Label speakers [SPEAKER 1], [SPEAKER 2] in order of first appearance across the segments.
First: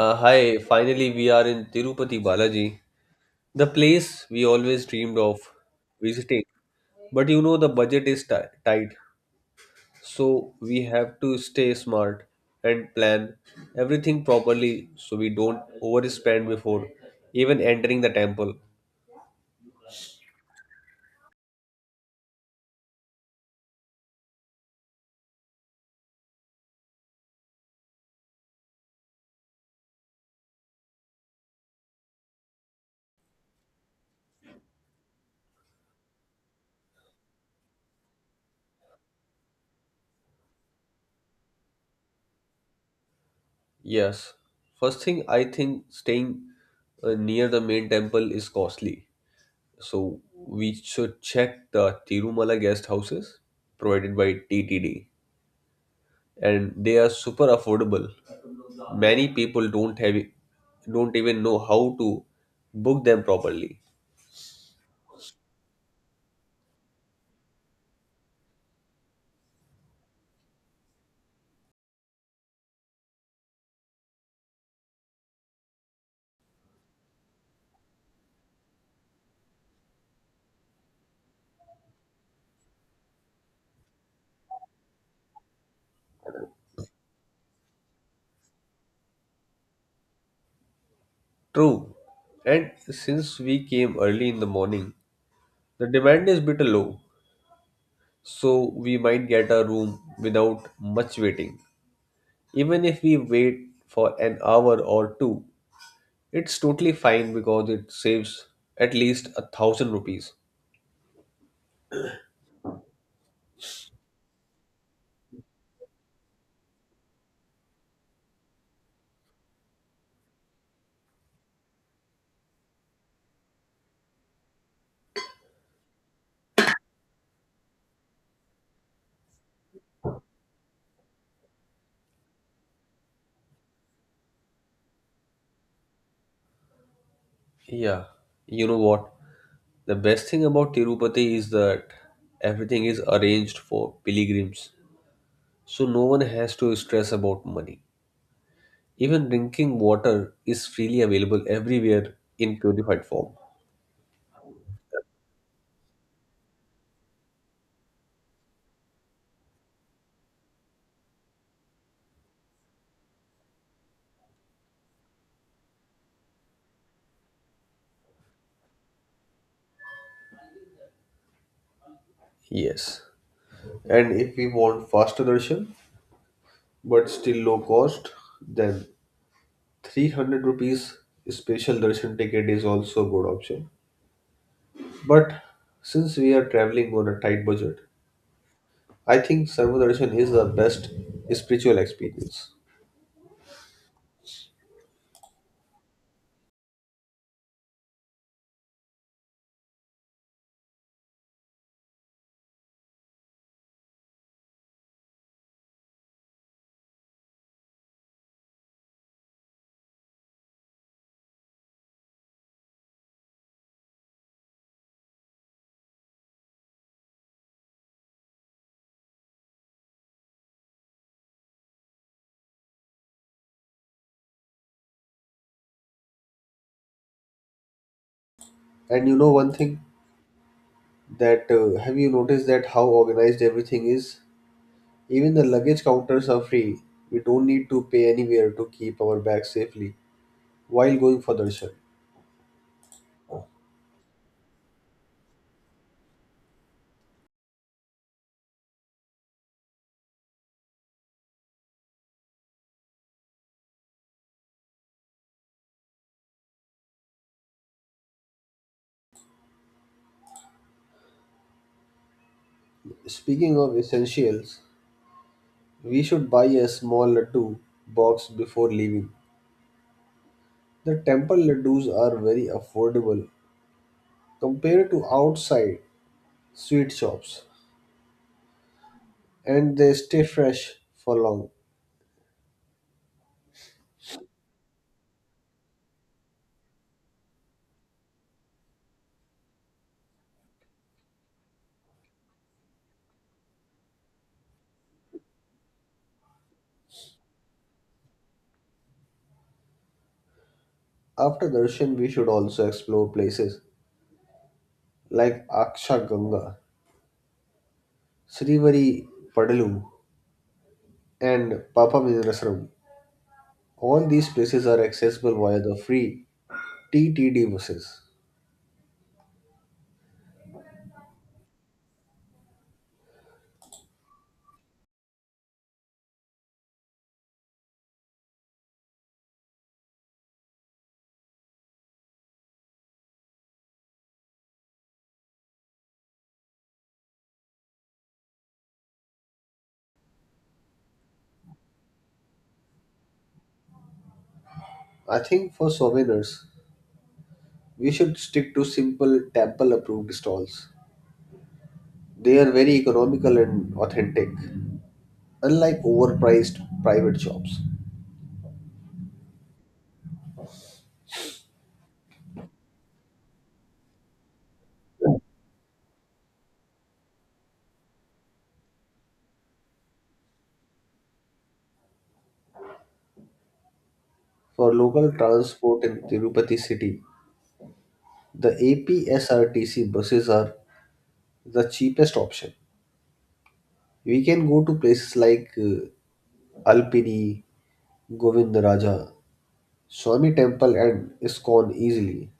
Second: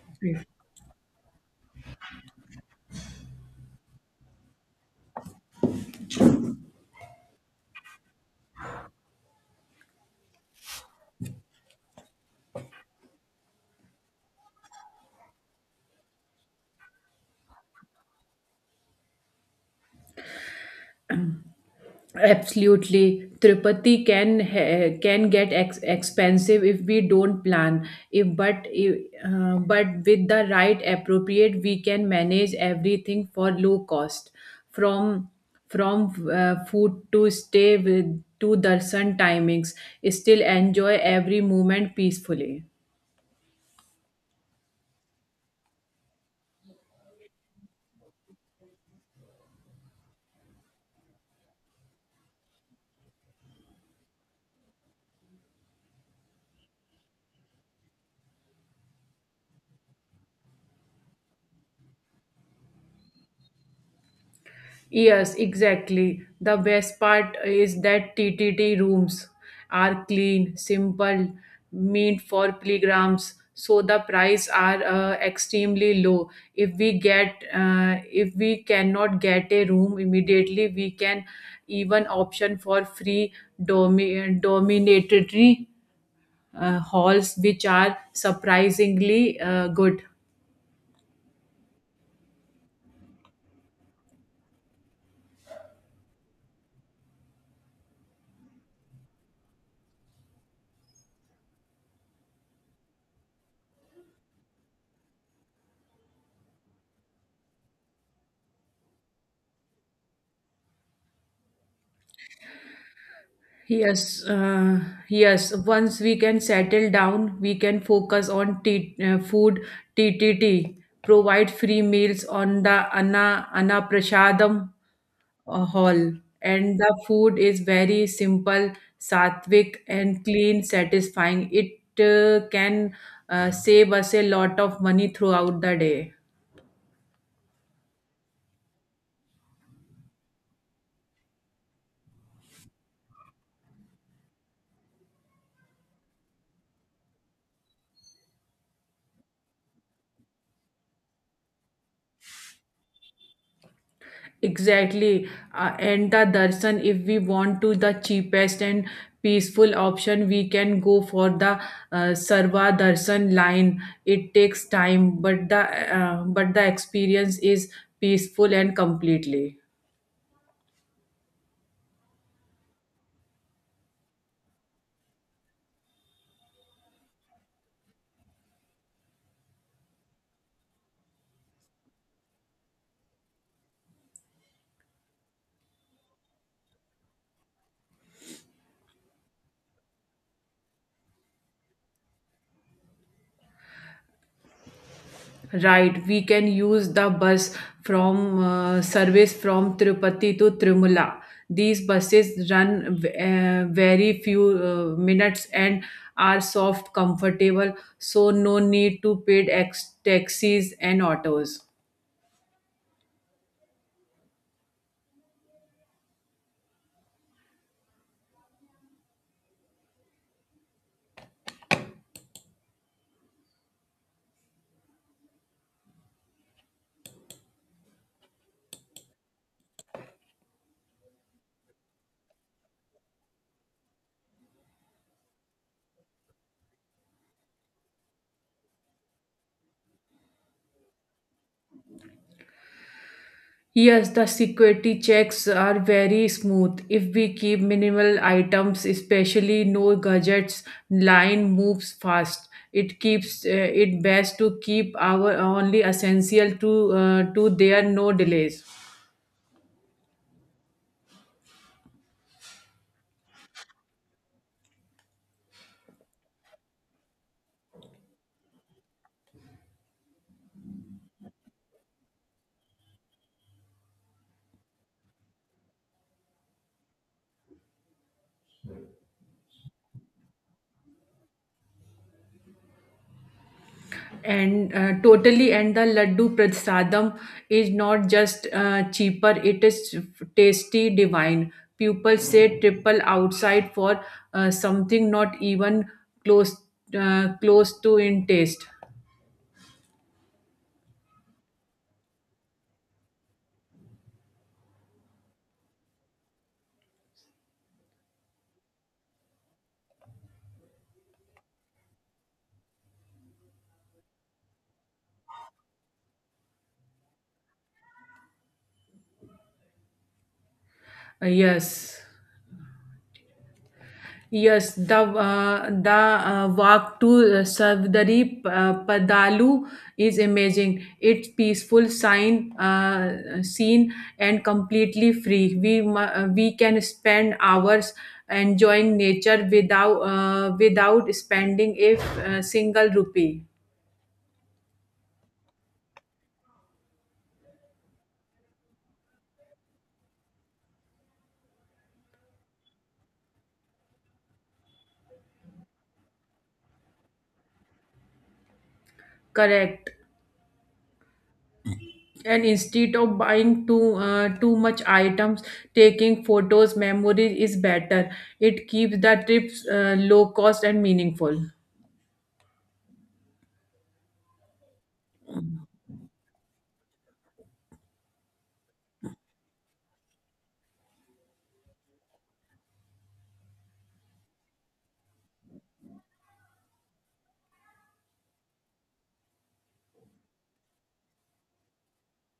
[SPEAKER 1] Hi, finally we are in Tirupati Balaji, the place we always dreamed of visiting. But you know the budget is tight, so we have to stay smart and plan everything properly so we don't overspend before even entering the temple.
[SPEAKER 2] Absolutely, Tirupati can can get expensive if we don't plan. If but if, But with the right appropriate, we can manage everything for low cost, from from food to stay with to darshan timings. Still enjoy every moment peacefully.
[SPEAKER 1] Yes, first thing I think staying near the main temple is costly, so we should check the Tirumala guest houses provided by TTD, and they are super affordable. Many people don't even know how to book them properly.
[SPEAKER 2] Yes, exactly. The best part is that TTT rooms are clean, simple, meant for pilgrims. So the price are extremely low. If we cannot get a room immediately, we can even option for free dominatory halls, which are surprisingly good.
[SPEAKER 1] True. And since we came early in the morning, the demand is bit low, so we might get a room without much waiting. Even if we wait for an hour or two, it's totally fine because it saves at least 1,000 rupees.
[SPEAKER 2] Yes, yes. Once we can settle down, we can focus on food. T. T T. provide free meals on the Anna Prashadam hall. And the food is very simple, sattvic, and clean, satisfying. It can save us a lot of money throughout the day.
[SPEAKER 1] Yeah, you know what? The best thing about Tirupati is that everything is arranged for pilgrims, so no one has to stress about money. Even drinking water is freely available everywhere in purified form.
[SPEAKER 2] Exactly. And the darshan, if we want to the cheapest and peaceful option, we can go for the Sarva darshan line. It takes time, but the experience is peaceful and completely.
[SPEAKER 1] Yes. And if we want faster darshan but still low cost, then 300 rupees special darshan ticket is also a good option. But since we are traveling on a tight budget, I think Sarva Darshan is the best spiritual experience.
[SPEAKER 2] Right, we can use the bus from service from Tirupati to Trimula. These buses run very few minutes and are soft, comfortable, so no need to paid taxis and autos.
[SPEAKER 1] And you know one thing? That Have you noticed that how organized everything is? Even the luggage counters are free. We don't need to pay anywhere to keep our bags safely while going for darshan.
[SPEAKER 2] Yes, the security checks are very smooth. If we keep minimal items, especially no gadgets, line moves fast. It best to keep our only essential to there no delays.
[SPEAKER 1] Speaking of essentials, we should buy a small laddu box before leaving. The temple laddus are very affordable compared to outside sweet shops, and they stay fresh for long.
[SPEAKER 2] And totally, and the laddu prasadam is not just cheaper; it is tasty, divine. People say triple outside for something not even close close to in taste.
[SPEAKER 1] After darshan, we should also explore places like Aksha Ganga, Srivari Padalu, and Papa Business Room. All these places are accessible via the free TTD buses.
[SPEAKER 2] Yes, yes. The walk to Savdari Padalu is amazing. It's peaceful, sign scene, and completely free. We can spend hours enjoying nature without spending a single rupee.
[SPEAKER 1] I think for souvenirs, we should stick to simple temple approved stalls. They are very economical and authentic, unlike overpriced private shops.
[SPEAKER 2] Correct. And instead of buying too much items. Taking photos memory is better. It keeps the trips low cost and meaningful.
[SPEAKER 1] For local transport in Tirupati city, the APSRTC buses are the cheapest option. We can go to places like Alpini, Govindaraja, Swami Temple, and ISKCON easily.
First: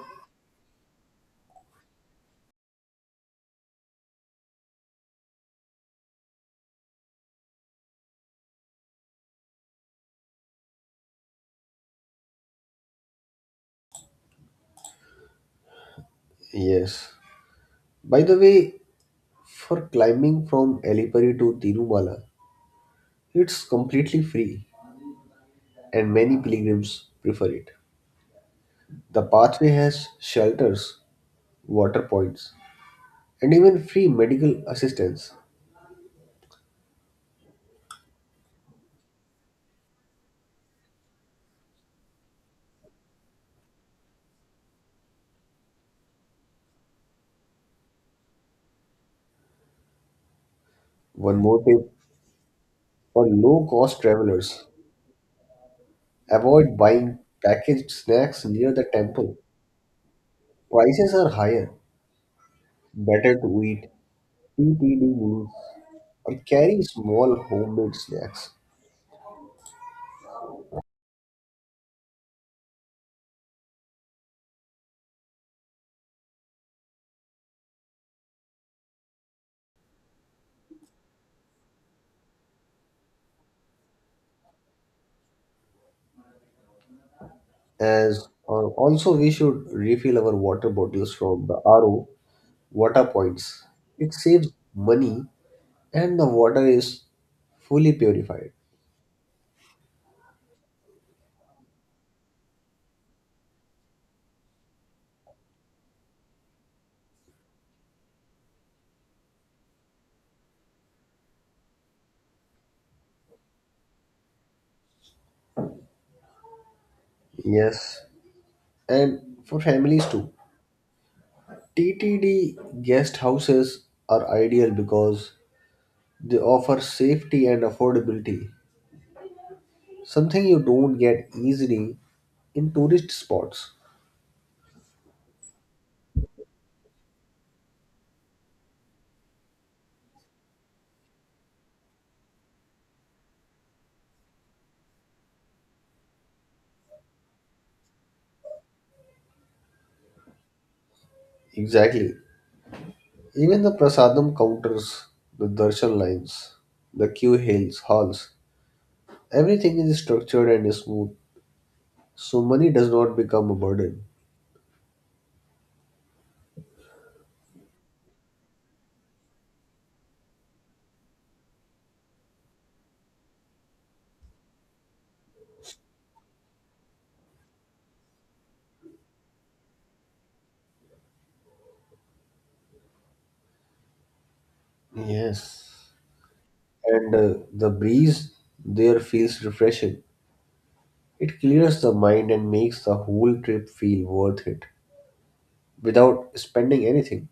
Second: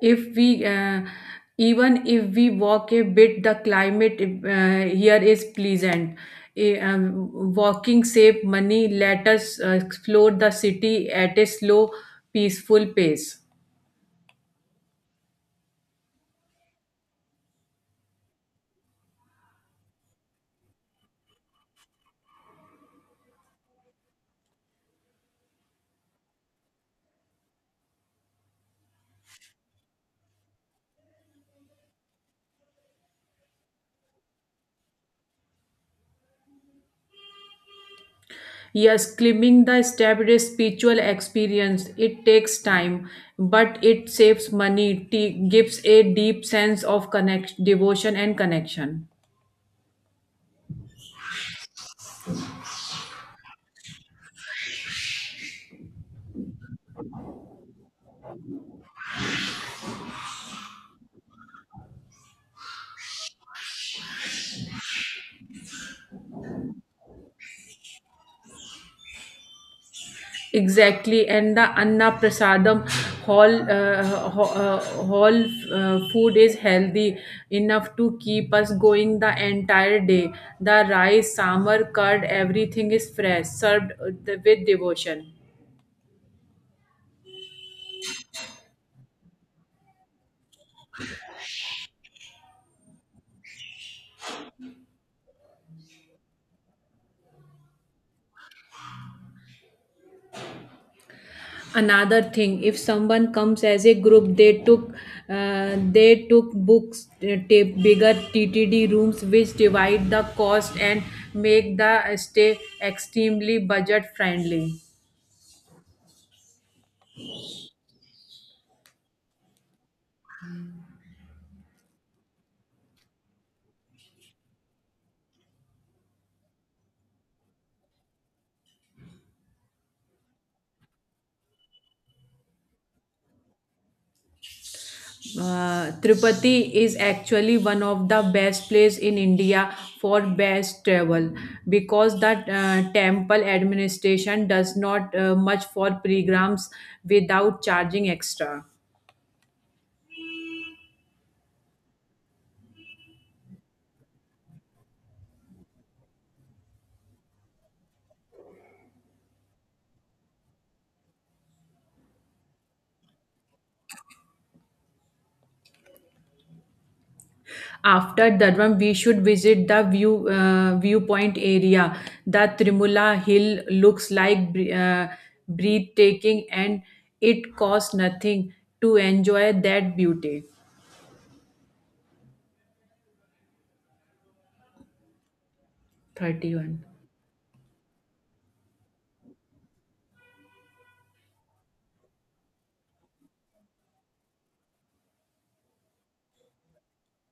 [SPEAKER 2] If we uh, even if we walk a bit, the climate here is pleasant. Walking save money, let us explore the city at a slow peaceful pace.
[SPEAKER 1] Yes. By the way, for climbing from Alipuri to Tirumala, it's completely free and many pilgrims prefer it. The pathway has shelters, water points, and even free medical assistance.
[SPEAKER 2] Yes, climbing the step is spiritual experience. It takes time, but it saves money, gives a deep sense of devotion and connection.
[SPEAKER 1] One more tip for low cost travelers: avoid buying packaged snacks near the temple. Prices are higher. Better to eat TTD meals or carry small homemade snacks.
[SPEAKER 2] Exactly, and the Anna Prasadam hall, uh, ho- uh, hall, food is healthy enough to keep us going the entire day. The rice, samar, curd, everything is fresh, served with devotion.
[SPEAKER 1] As also, we should refill our water bottles from the RO water points. It saves money, and the water is fully purified.
[SPEAKER 2] Another thing, if someone comes as a group, they took books tape bigger TTD rooms which divide the cost and make the stay extremely budget friendly.
[SPEAKER 1] Yes, and for families too. TTD guest houses are ideal because they offer safety and affordability, something you don't get easily in tourist spots.
[SPEAKER 2] Tirupati is actually one of the best place in India for best travel because the temple administration does not much for pilgrims without charging extra.
[SPEAKER 1] Exactly. Even the prasadam counters, the darshan lines, the queue hills, halls, everything is structured and smooth, so money does not become a burden.
[SPEAKER 2] After that one, we should visit the viewpoint area. The Trimula Hill looks like breathtaking, and it costs nothing to enjoy that beauty.
[SPEAKER 1] Yes.
[SPEAKER 2] 31.
[SPEAKER 1] And the breeze there feels refreshing. It clears the mind and makes the whole trip feel worth it without spending anything.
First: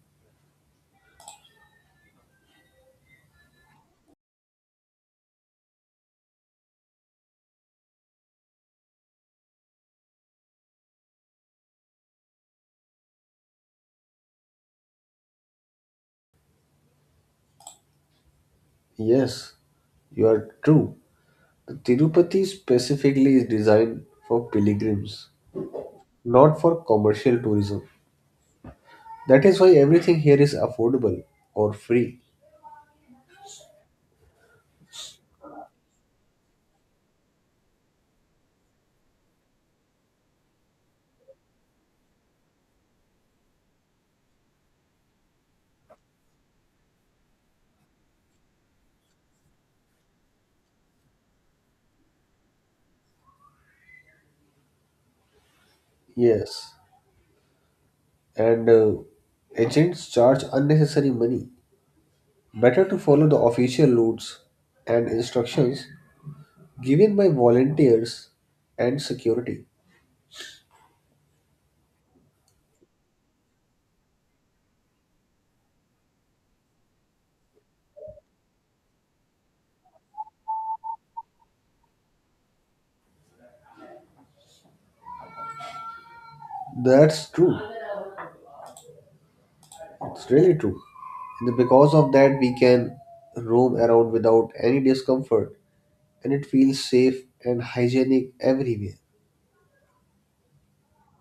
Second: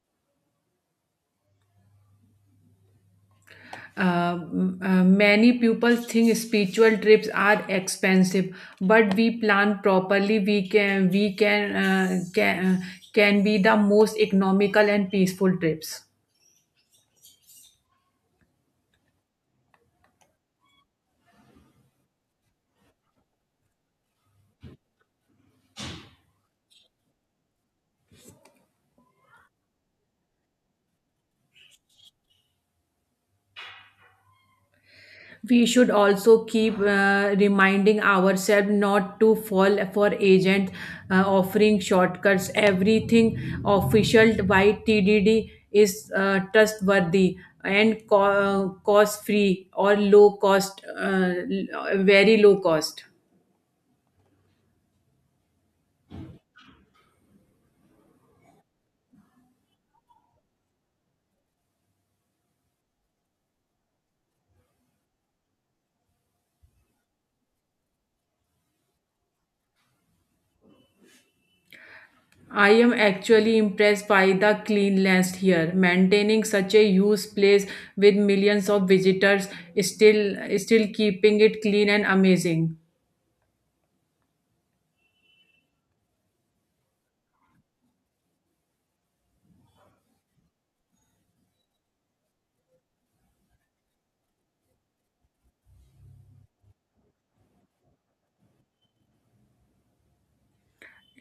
[SPEAKER 2] Many people think spiritual trips are expensive, but we plan properly. We can be the most economical and peaceful trips.
[SPEAKER 1] Yes, you are true. The Tirupati specifically is designed for pilgrims, not for commercial tourism. That is why everything here is affordable or free.
[SPEAKER 2] We should also keep reminding ourselves not to fall for agents offering shortcuts. Everything official by TDD is trustworthy and cost free or low cost, very low cost.
[SPEAKER 1] Yes. And agents charge unnecessary money. Better to follow the official routes and instructions given by volunteers and security.
[SPEAKER 2] I am actually impressed by the cleanliness here. Maintaining such a huge place with millions of visitors, still keeping it clean and amazing.
[SPEAKER 1] That's true. It's really true. And because of that, we can roam around without any discomfort and it feels safe and hygienic everywhere.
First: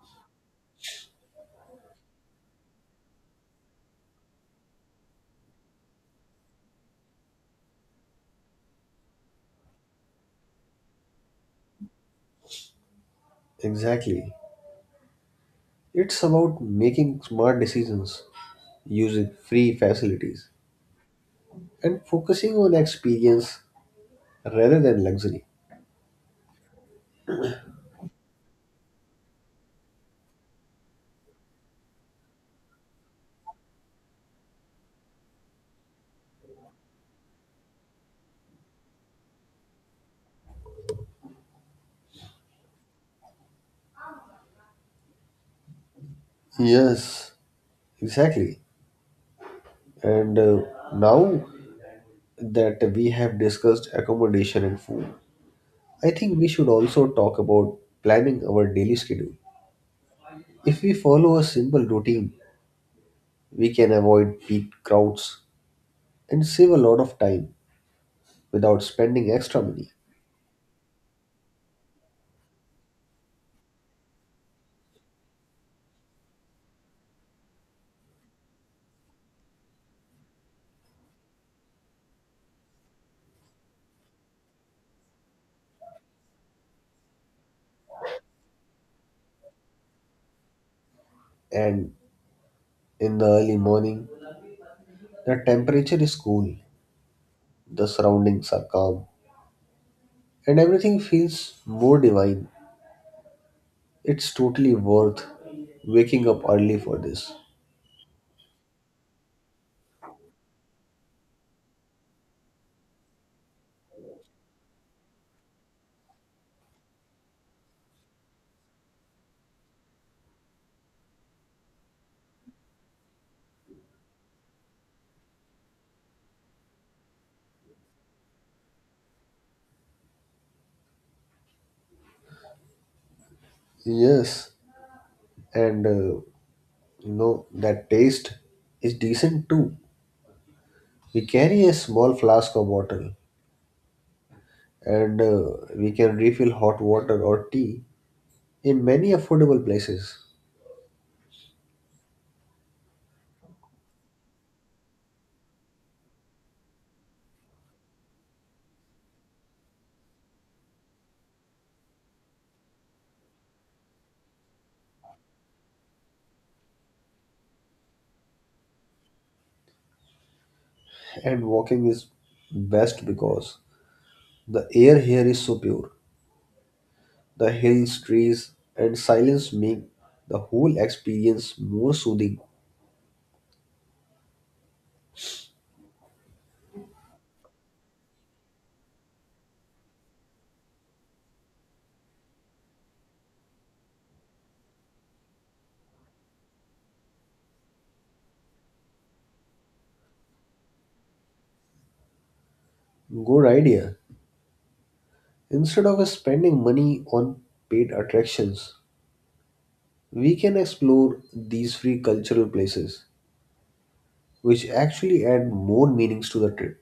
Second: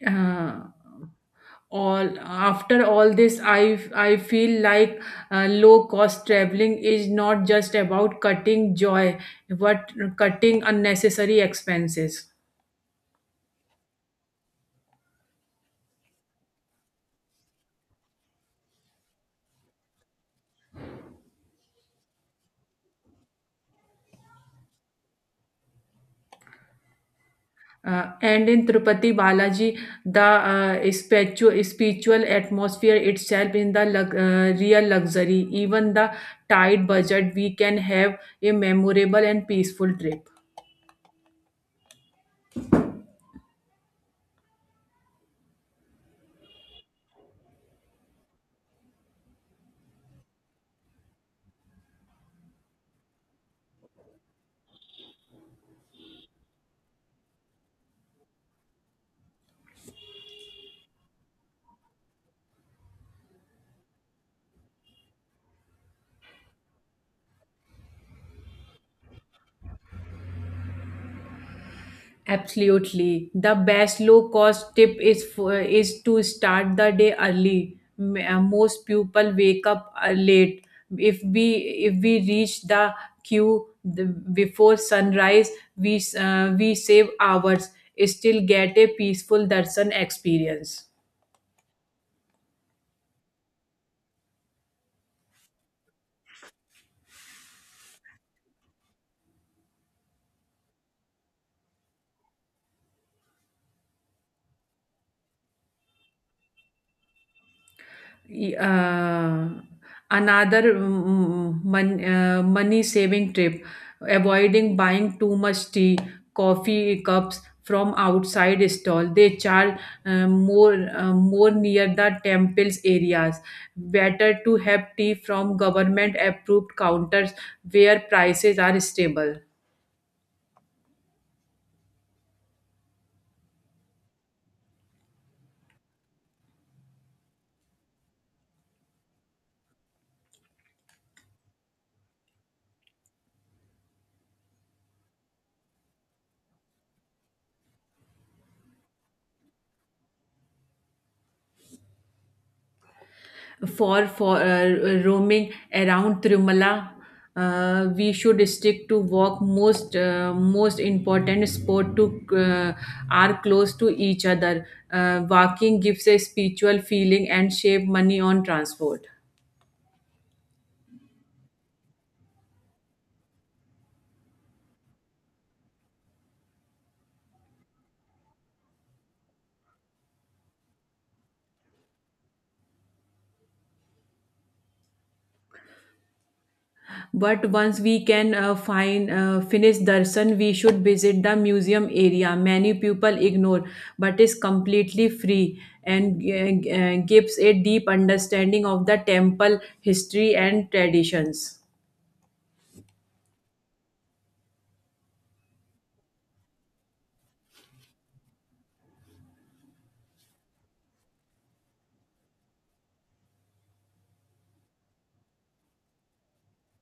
[SPEAKER 2] Uh, all after all this, I feel like low cost traveling is not just about cutting joy but cutting unnecessary expenses.
[SPEAKER 1] Exactly. It's about making smart decisions, using free facilities and focusing on experience rather than luxury.
[SPEAKER 2] And in Tirupati Balaji, the spiritual atmosphere itself in the real luxury. Even the tight budget, we can have a memorable and peaceful trip.
[SPEAKER 1] Yes, exactly. And now that we have discussed accommodation and food, I think we should also talk about planning our daily schedule. If we follow a simple routine, we can avoid peak crowds and save a lot of time without spending extra money.
[SPEAKER 2] Absolutely. The best low cost tip is to start the day early. Most people wake up late. If we if we reach the queue, before sunrise, we save hours. Still get a peaceful darshan experience.
[SPEAKER 1] And in the early morning, the temperature is cool, the surroundings are calm, and everything feels more divine. It's totally worth waking up early for this.
[SPEAKER 2] Y- uh, Another money saving tip: avoiding buying too much tea coffee cups from outside stall. They charge more near the temples areas. Better to have tea from government approved counters where prices are stable.
[SPEAKER 1] Yes, and you know that taste is decent too. We carry a small flask of water and we can refill hot water or tea in many affordable places.
[SPEAKER 2] For roaming around Tirumala. We should stick to walk most important sport to are close to each other. Walking gives a spiritual feeling and save money on transport.
[SPEAKER 1] And walking is best because the air here is so pure. The hills, trees, and silence make the whole experience more soothing.
[SPEAKER 2] But once we can find finish darshan, we should visit the museum area. Many people ignore, but is completely free and gives a deep understanding of the temple history and traditions.
[SPEAKER 1] Good idea. Instead of spending money on paid attractions, we can explore these free cultural places which actually add more meanings to the trip.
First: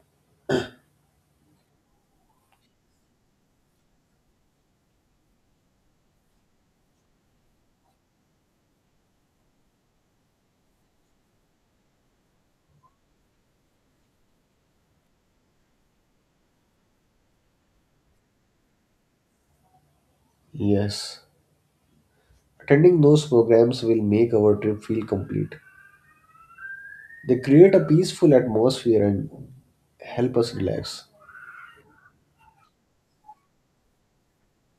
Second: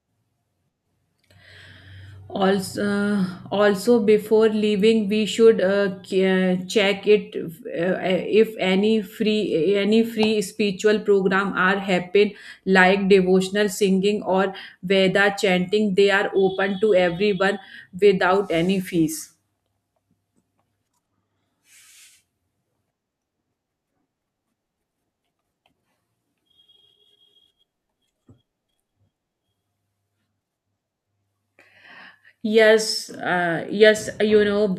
[SPEAKER 2] Also, uh, also, before leaving, we should check it if any free spiritual program are happen like devotional singing or Veda chanting. They are open to everyone without any fees.
[SPEAKER 1] Yes. Attending those programs will make our trip feel complete. They create a peaceful atmosphere and help us relax.
[SPEAKER 2] Yes, yes.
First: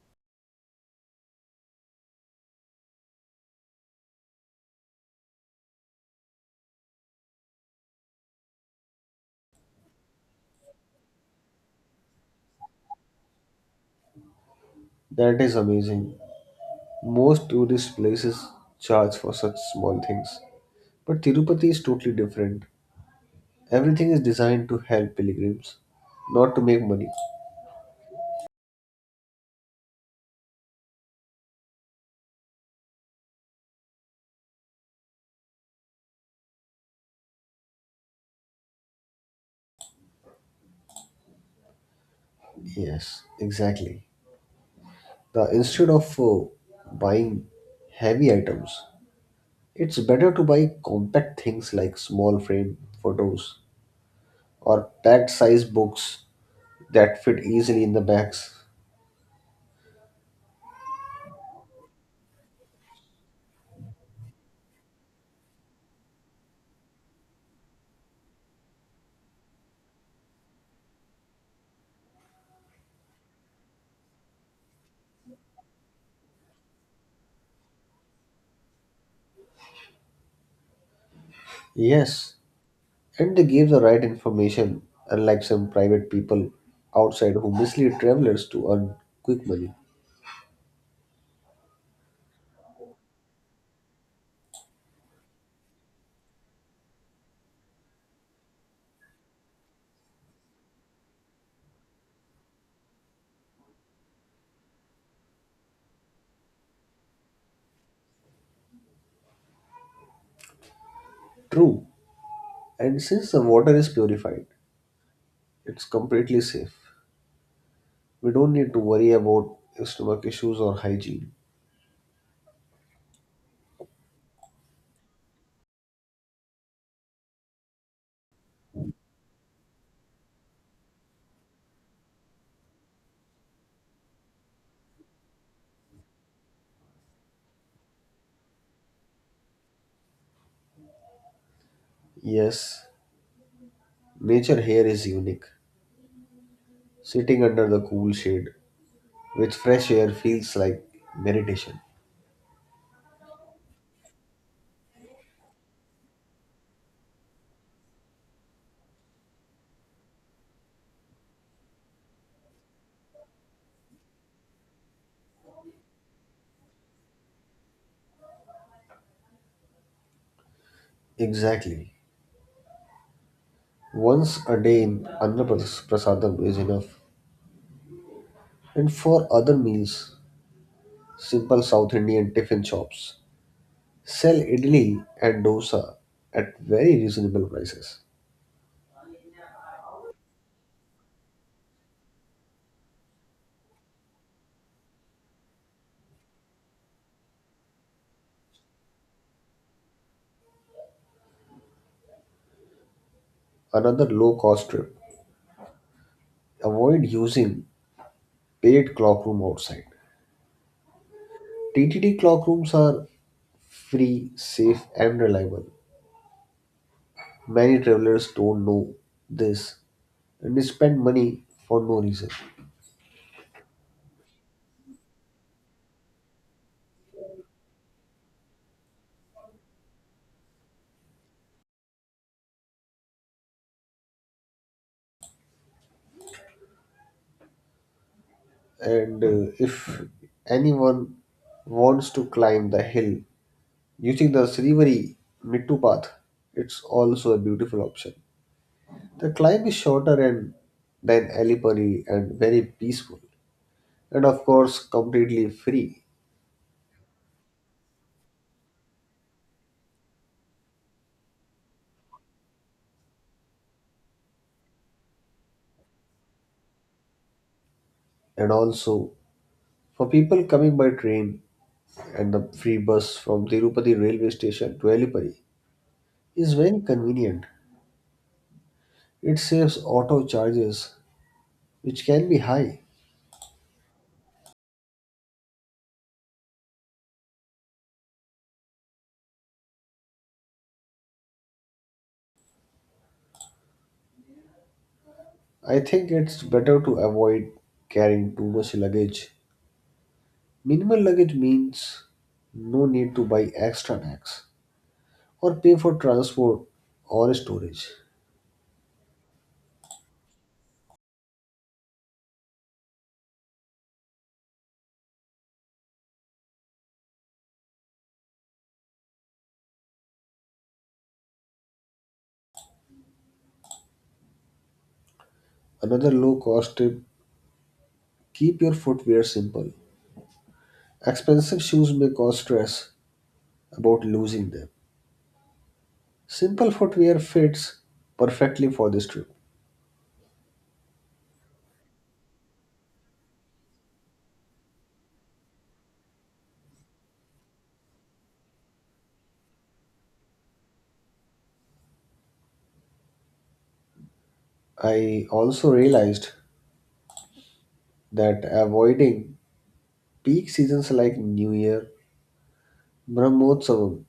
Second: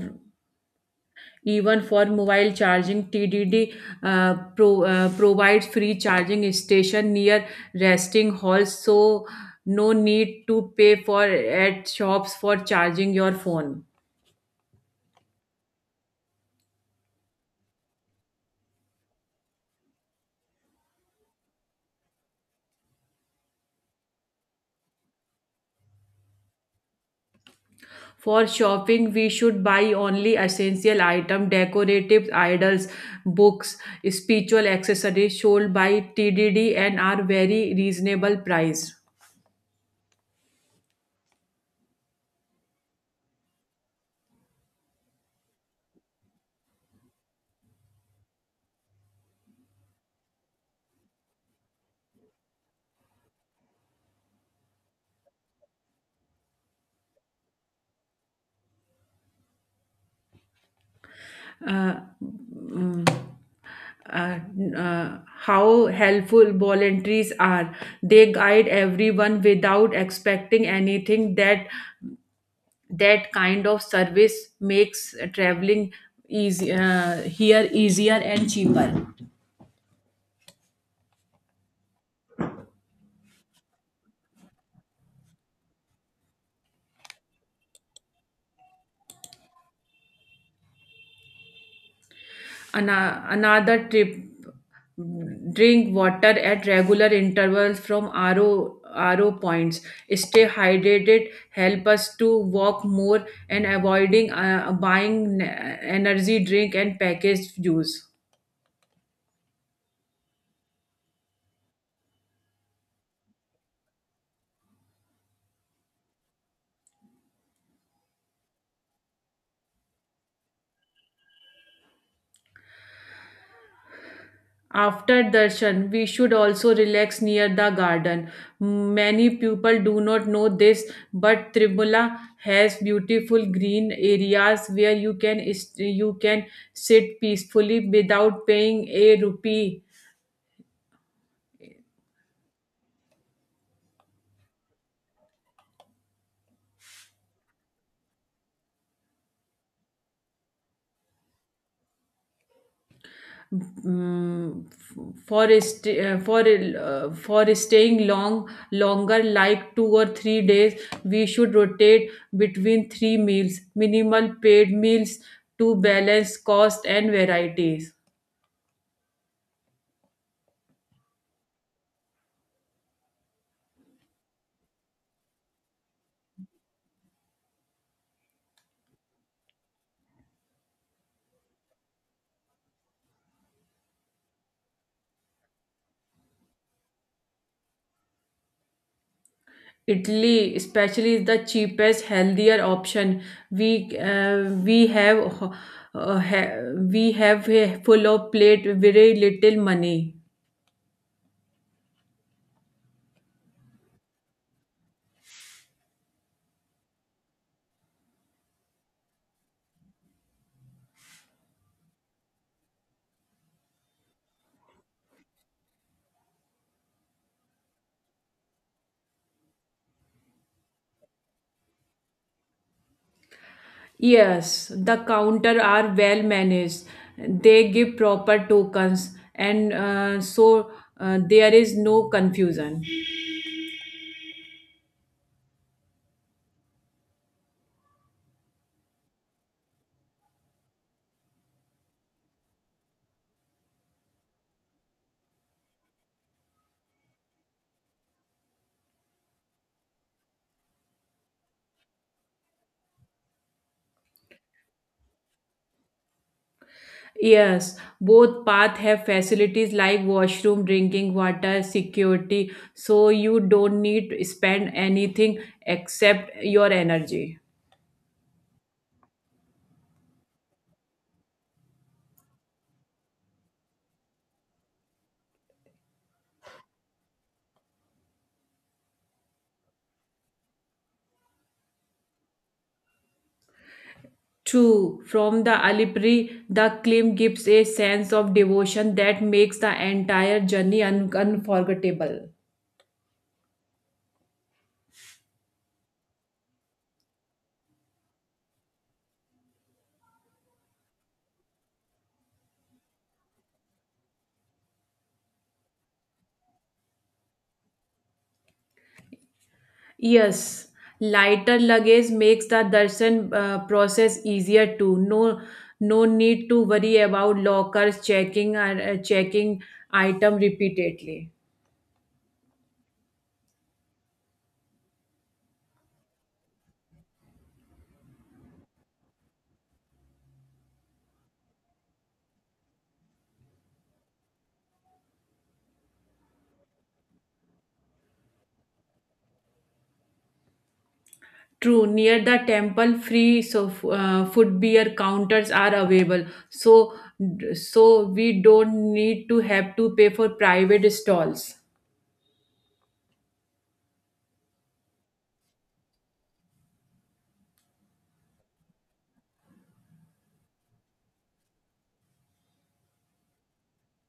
[SPEAKER 2] Even for mobile charging, TDD provides free charging station near resting halls, so no need to pay for at shops for charging your phone.
[SPEAKER 1] That is amazing. Most tourist places charge for such small things. But Tirupati is totally different. Everything is designed to help pilgrims, not to make money.
[SPEAKER 2] For shopping, we should buy only essential item, decorative idols, books, spiritual accessories sold by TDD and are very reasonable price.
[SPEAKER 1] Yes, exactly. The instead of buying heavy items, it's better to buy compact things like small frame photos or packed size books that fit easily in the bags.
[SPEAKER 2] uh, mm, uh, how helpful volunteers are. They guide everyone without expecting anything. That kind of service makes traveling easy here, easier and cheaper.
[SPEAKER 1] Yes, and they give the right information, unlike some private people outside who mislead travelers to earn quick money.
[SPEAKER 2] Another tip: drink water at regular intervals from RO, RO points. Stay hydrated, help us to walk more and avoiding buying energy drink and packaged juice.
[SPEAKER 1] True, and since the water is purified, it's completely safe. We don't need to worry about stomach issues or hygiene.
[SPEAKER 2] After darshan, we should also relax near the garden. Many people do not know this, but Trimula has beautiful green areas where you can sit peacefully without paying a rupee.
[SPEAKER 1] Yes, nature here is unique. Sitting under the cool shade which fresh air feels like meditation.
[SPEAKER 2] Mm, for st- uh, for uh, for staying longer like 2 or 3 days. We should rotate between three meals, minimal paid meals to balance cost and varieties.
[SPEAKER 1] Exactly. Once a day in Andhra Pradesh, prasadam is enough. And for other meals, simple South Indian tiffin shops sell idli and dosa at very reasonable prices.
[SPEAKER 2] Italy, especially, is the cheapest, healthier option. We have uh, ha- a full of plate, very little money.
[SPEAKER 1] Another low cost trip: avoid using paid clock room outside. TTT clock rooms are free, safe, and reliable. Many travelers don't know this and they spend money for no reason.
[SPEAKER 2] Yes, the counter are well managed. They give proper tokens, and so there is no confusion.
[SPEAKER 1] And if anyone wants to climb the hill using the Srivari Mittu path, it's also a beautiful option. The climb is shorter and than Alipuri and very peaceful, and of course completely free.
[SPEAKER 2] Yes, both paths have facilities like washroom, drinking water, security, so you don't need to spend anything except your energy.
[SPEAKER 1] And also for people coming by train and the free bus from Tirupati railway station to Alipuri is very convenient. It saves auto charges, which can be high.
[SPEAKER 2] True, from the Alipri, the climb gives a sense of devotion that makes the entire journey unforgettable.
[SPEAKER 1] I think it's better to avoid carrying too much luggage. Minimal luggage means no need to buy extra bags or pay for transport or storage.
[SPEAKER 2] Yes, lighter luggage makes the darshan process easier too. No, no need to worry about lockers checking and checking item repeatedly.
[SPEAKER 1] Another low cost tip: keep your footwear simple. Expensive shoes may cause stress about losing them. Simple footwear fits perfectly for this trip.
[SPEAKER 2] True, near the temple, free food beer counters are available. So, so we don't need to have to pay for private stalls.
[SPEAKER 1] I also realized that avoiding peak seasons like New Year, Brahmotsavam,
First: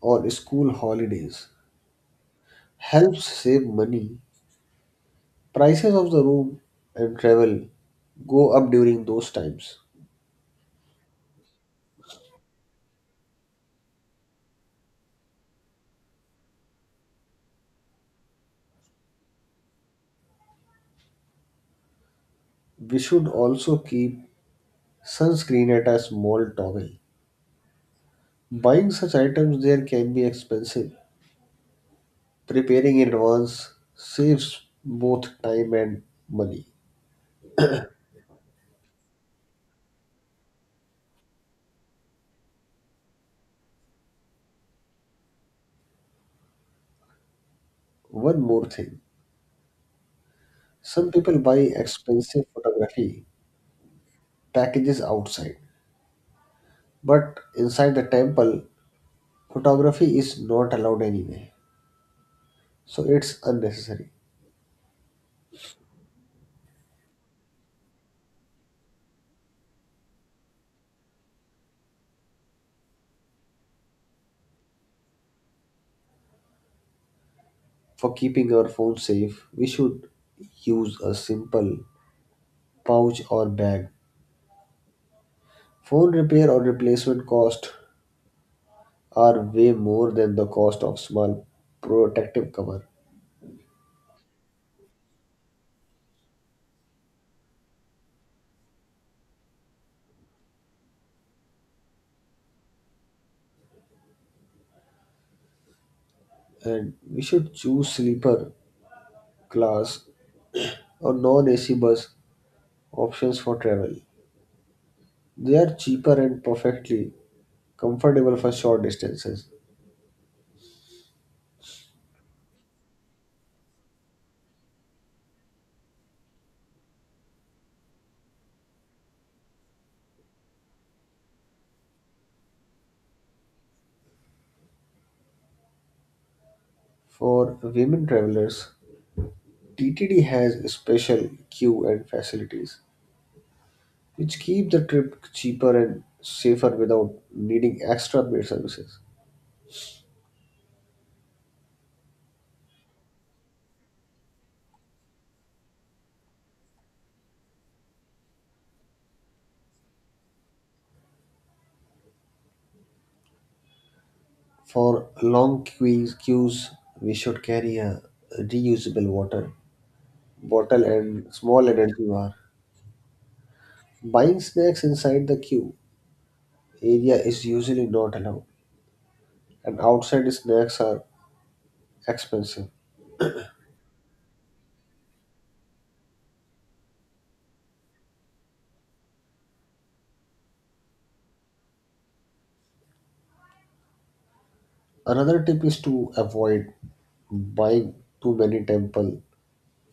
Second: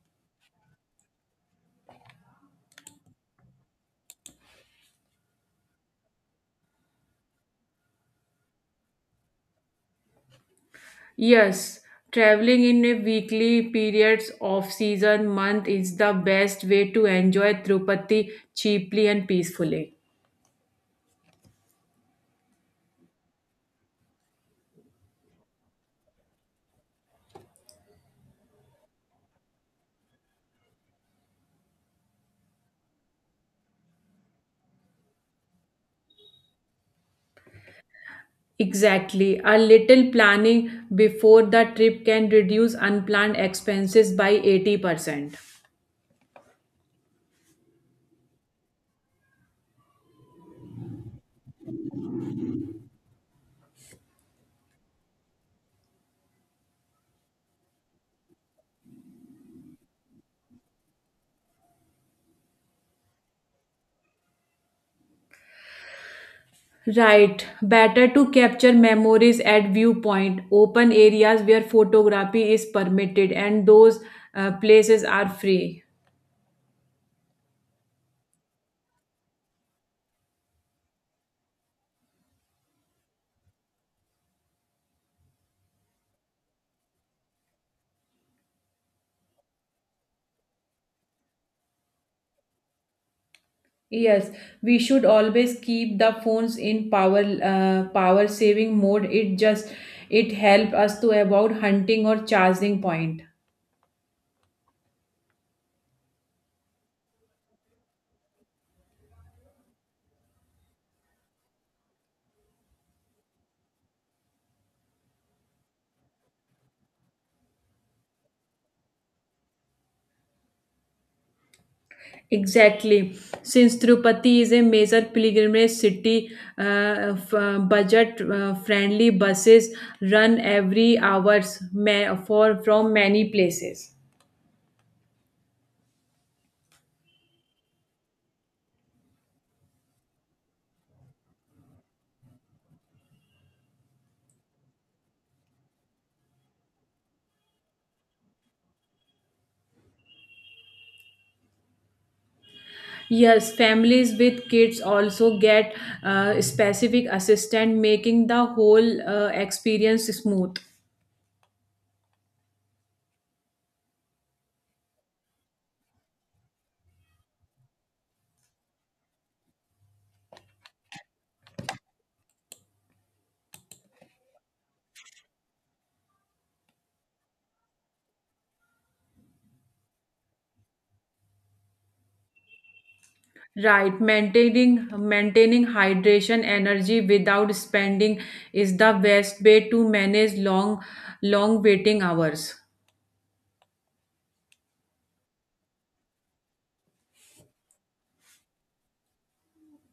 [SPEAKER 1] or school holidays helps save money. Prices of the room and travel go up during those times.
[SPEAKER 2] Yes, traveling in a weekly periods of season month is the best way to enjoy Tirupati cheaply and peacefully.
[SPEAKER 1] We should also keep sunscreen at a small towel. Buying such items there can be expensive. Preparing in advance saves both time and money.
[SPEAKER 2] Exactly. A little planning before the trip can reduce unplanned expenses by 80%.
[SPEAKER 1] One more thing: some people buy expensive photography packages outside, but inside the temple, photography is not allowed anyway, so it's unnecessary.
[SPEAKER 2] Right. Better to capture memories at viewpoint, open areas where photography is permitted and those places are free.
[SPEAKER 1] For keeping our phone safe, we should use a simple pouch or bag. Phone repair or replacement cost are way more than the cost of small protective cover.
[SPEAKER 2] Yes, we should always keep the phones in power saving mode. It just, it help us to avoid hunting or charging point.
[SPEAKER 1] And we should choose sleeper class or non-AC bus options for travel. They are cheaper and perfectly comfortable for short distances.
[SPEAKER 2] Exactly. Since Tirupati is a major pilgrimage city, budget friendly buses run every hours ma- for from many places.
[SPEAKER 1] For women travelers, TTD has special queue and facilities, which keep the trip cheaper and safer without needing extra paid services.
[SPEAKER 2] Yes, families with kids also get specific assistance, making the whole experience smooth.
[SPEAKER 1] For long queues, we should carry a reusable water bottle and small energy bar. Buying snacks inside the queue area is usually not allowed, and outside snacks are expensive.
[SPEAKER 2] Right, maintaining hydration energy without spending is the best way to manage long waiting hours.
[SPEAKER 1] Another tip is to avoid buying too many temple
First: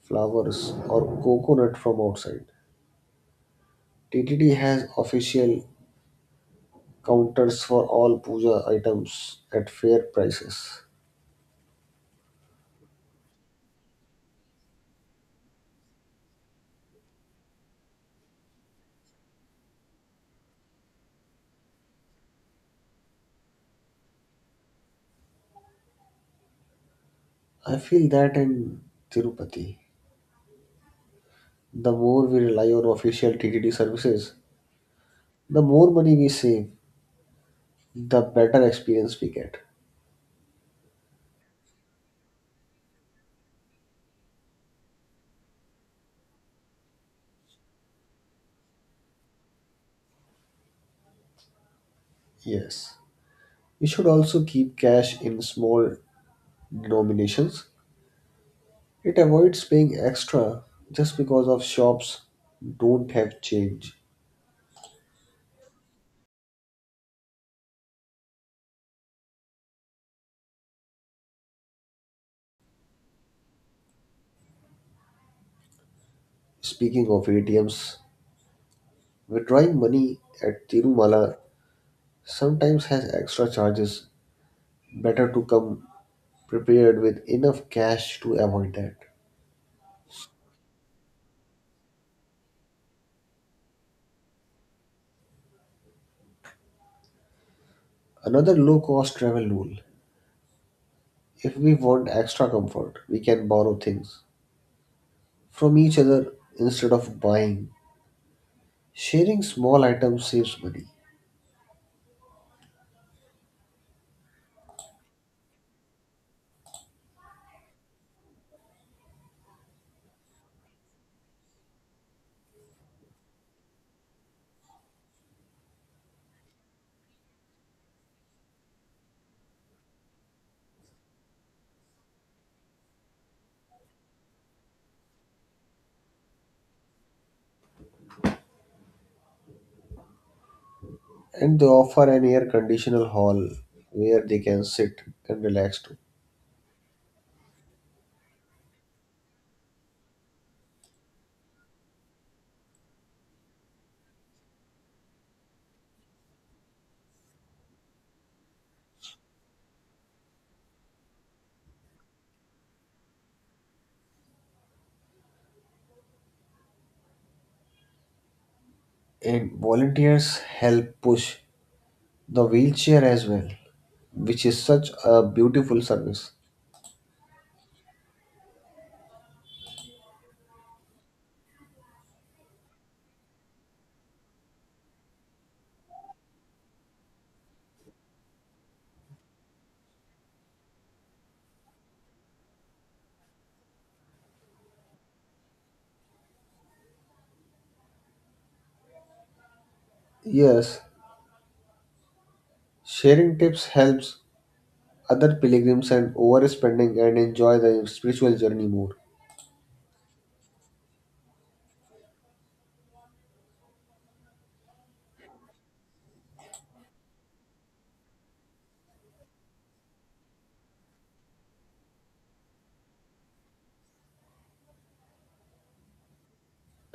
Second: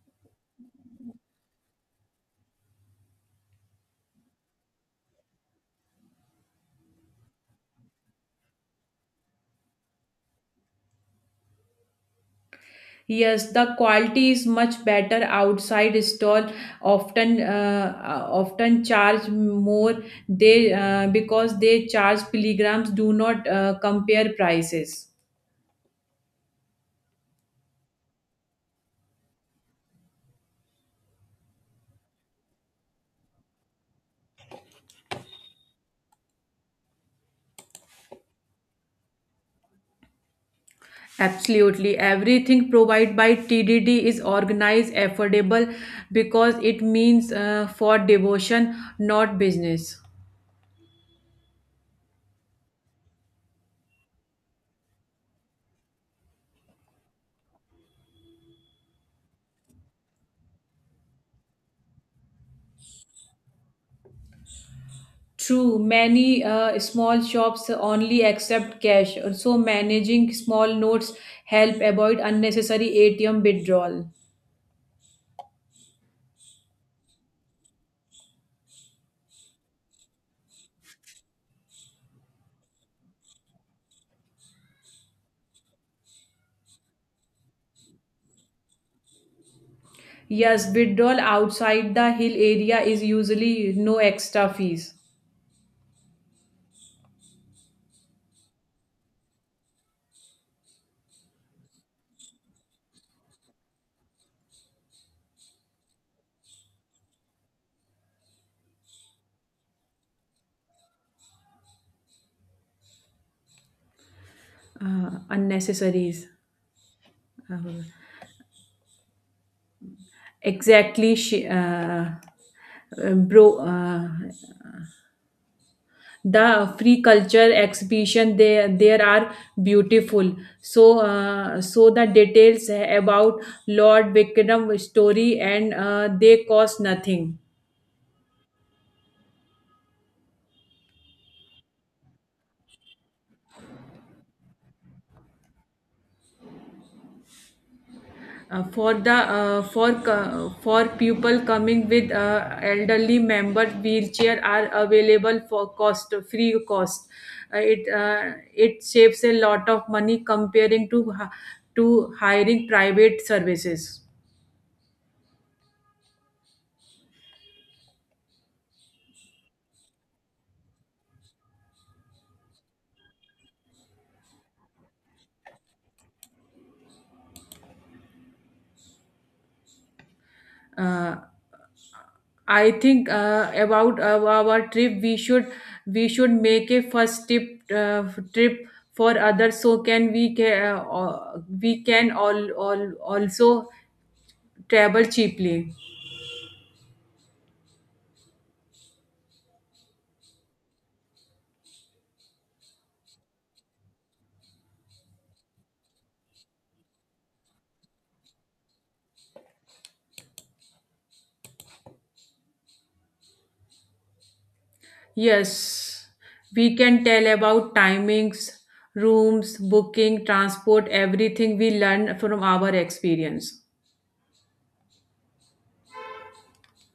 [SPEAKER 1] flowers or coconut from outside. TTD has official counters for all puja items at fair prices.
[SPEAKER 2] Yes, the quality is much better outside stall often charge more, they because they charge pilgrims do not compare prices.
[SPEAKER 1] I feel that in Tirupati, the more we rely on official TTD services, the more money we save, the better experience we get.
[SPEAKER 2] Absolutely. Everything provided by TDD is organized, affordable because it means for devotion, not business.
[SPEAKER 1] Yes. We should also keep cash in small denominations. It avoids paying extra just because of shops don't have change.
[SPEAKER 2] True, many small shops only accept cash, so managing small notes help avoid unnecessary ATM withdrawal.
[SPEAKER 1] Speaking of ATMs, withdrawing money at Tirumala sometimes has extra charges. Better to come prepared with enough cash to avoid that.
[SPEAKER 2] Yes, withdrawal outside the hill area is usually no extra fees.
[SPEAKER 1] Another low cost travel rule: if we want extra comfort, we can borrow things from each other instead of buying. Sharing small items saves money,
[SPEAKER 2] Unnecessaries. Uh, exactly. Uh, bro, uh, the free culture exhibition there are beautiful, so the details about Lord Vikram's story and they cost nothing.
[SPEAKER 1] and they offer an air conditional hall where they can sit and relax too.
[SPEAKER 2] Uh, for the uh, for co- for people coming with elderly member, wheelchair are available for cost free cost. Uh, it uh, it saves a lot of money comparing to to hiring private services.
[SPEAKER 1] And volunteers help push the wheelchair as well, which is such a beautiful service.
[SPEAKER 2] uh, I think about our trip. We should make a first trip for others. So can we can we can all also travel cheaply.
[SPEAKER 1] Yes, sharing tips helps other pilgrims and overspending and enjoy the spiritual journey more.
[SPEAKER 2] Yes, we can tell about timings, rooms, booking, transport, everything we learn from our experience.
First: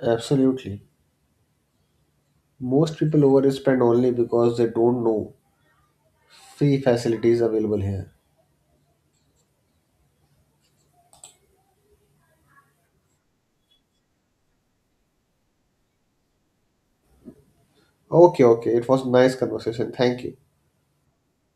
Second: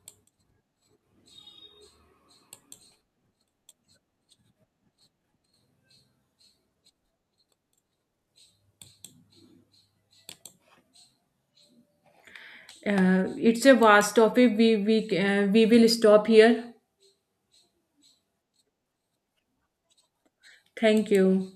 [SPEAKER 1] Absolutely. Most people overspend only because they don't know free facilities available here.
[SPEAKER 2] It's a vast topic. We will stop here.
[SPEAKER 1] Okay, okay. It was nice conversation. Thank you.
[SPEAKER 2] Thank you.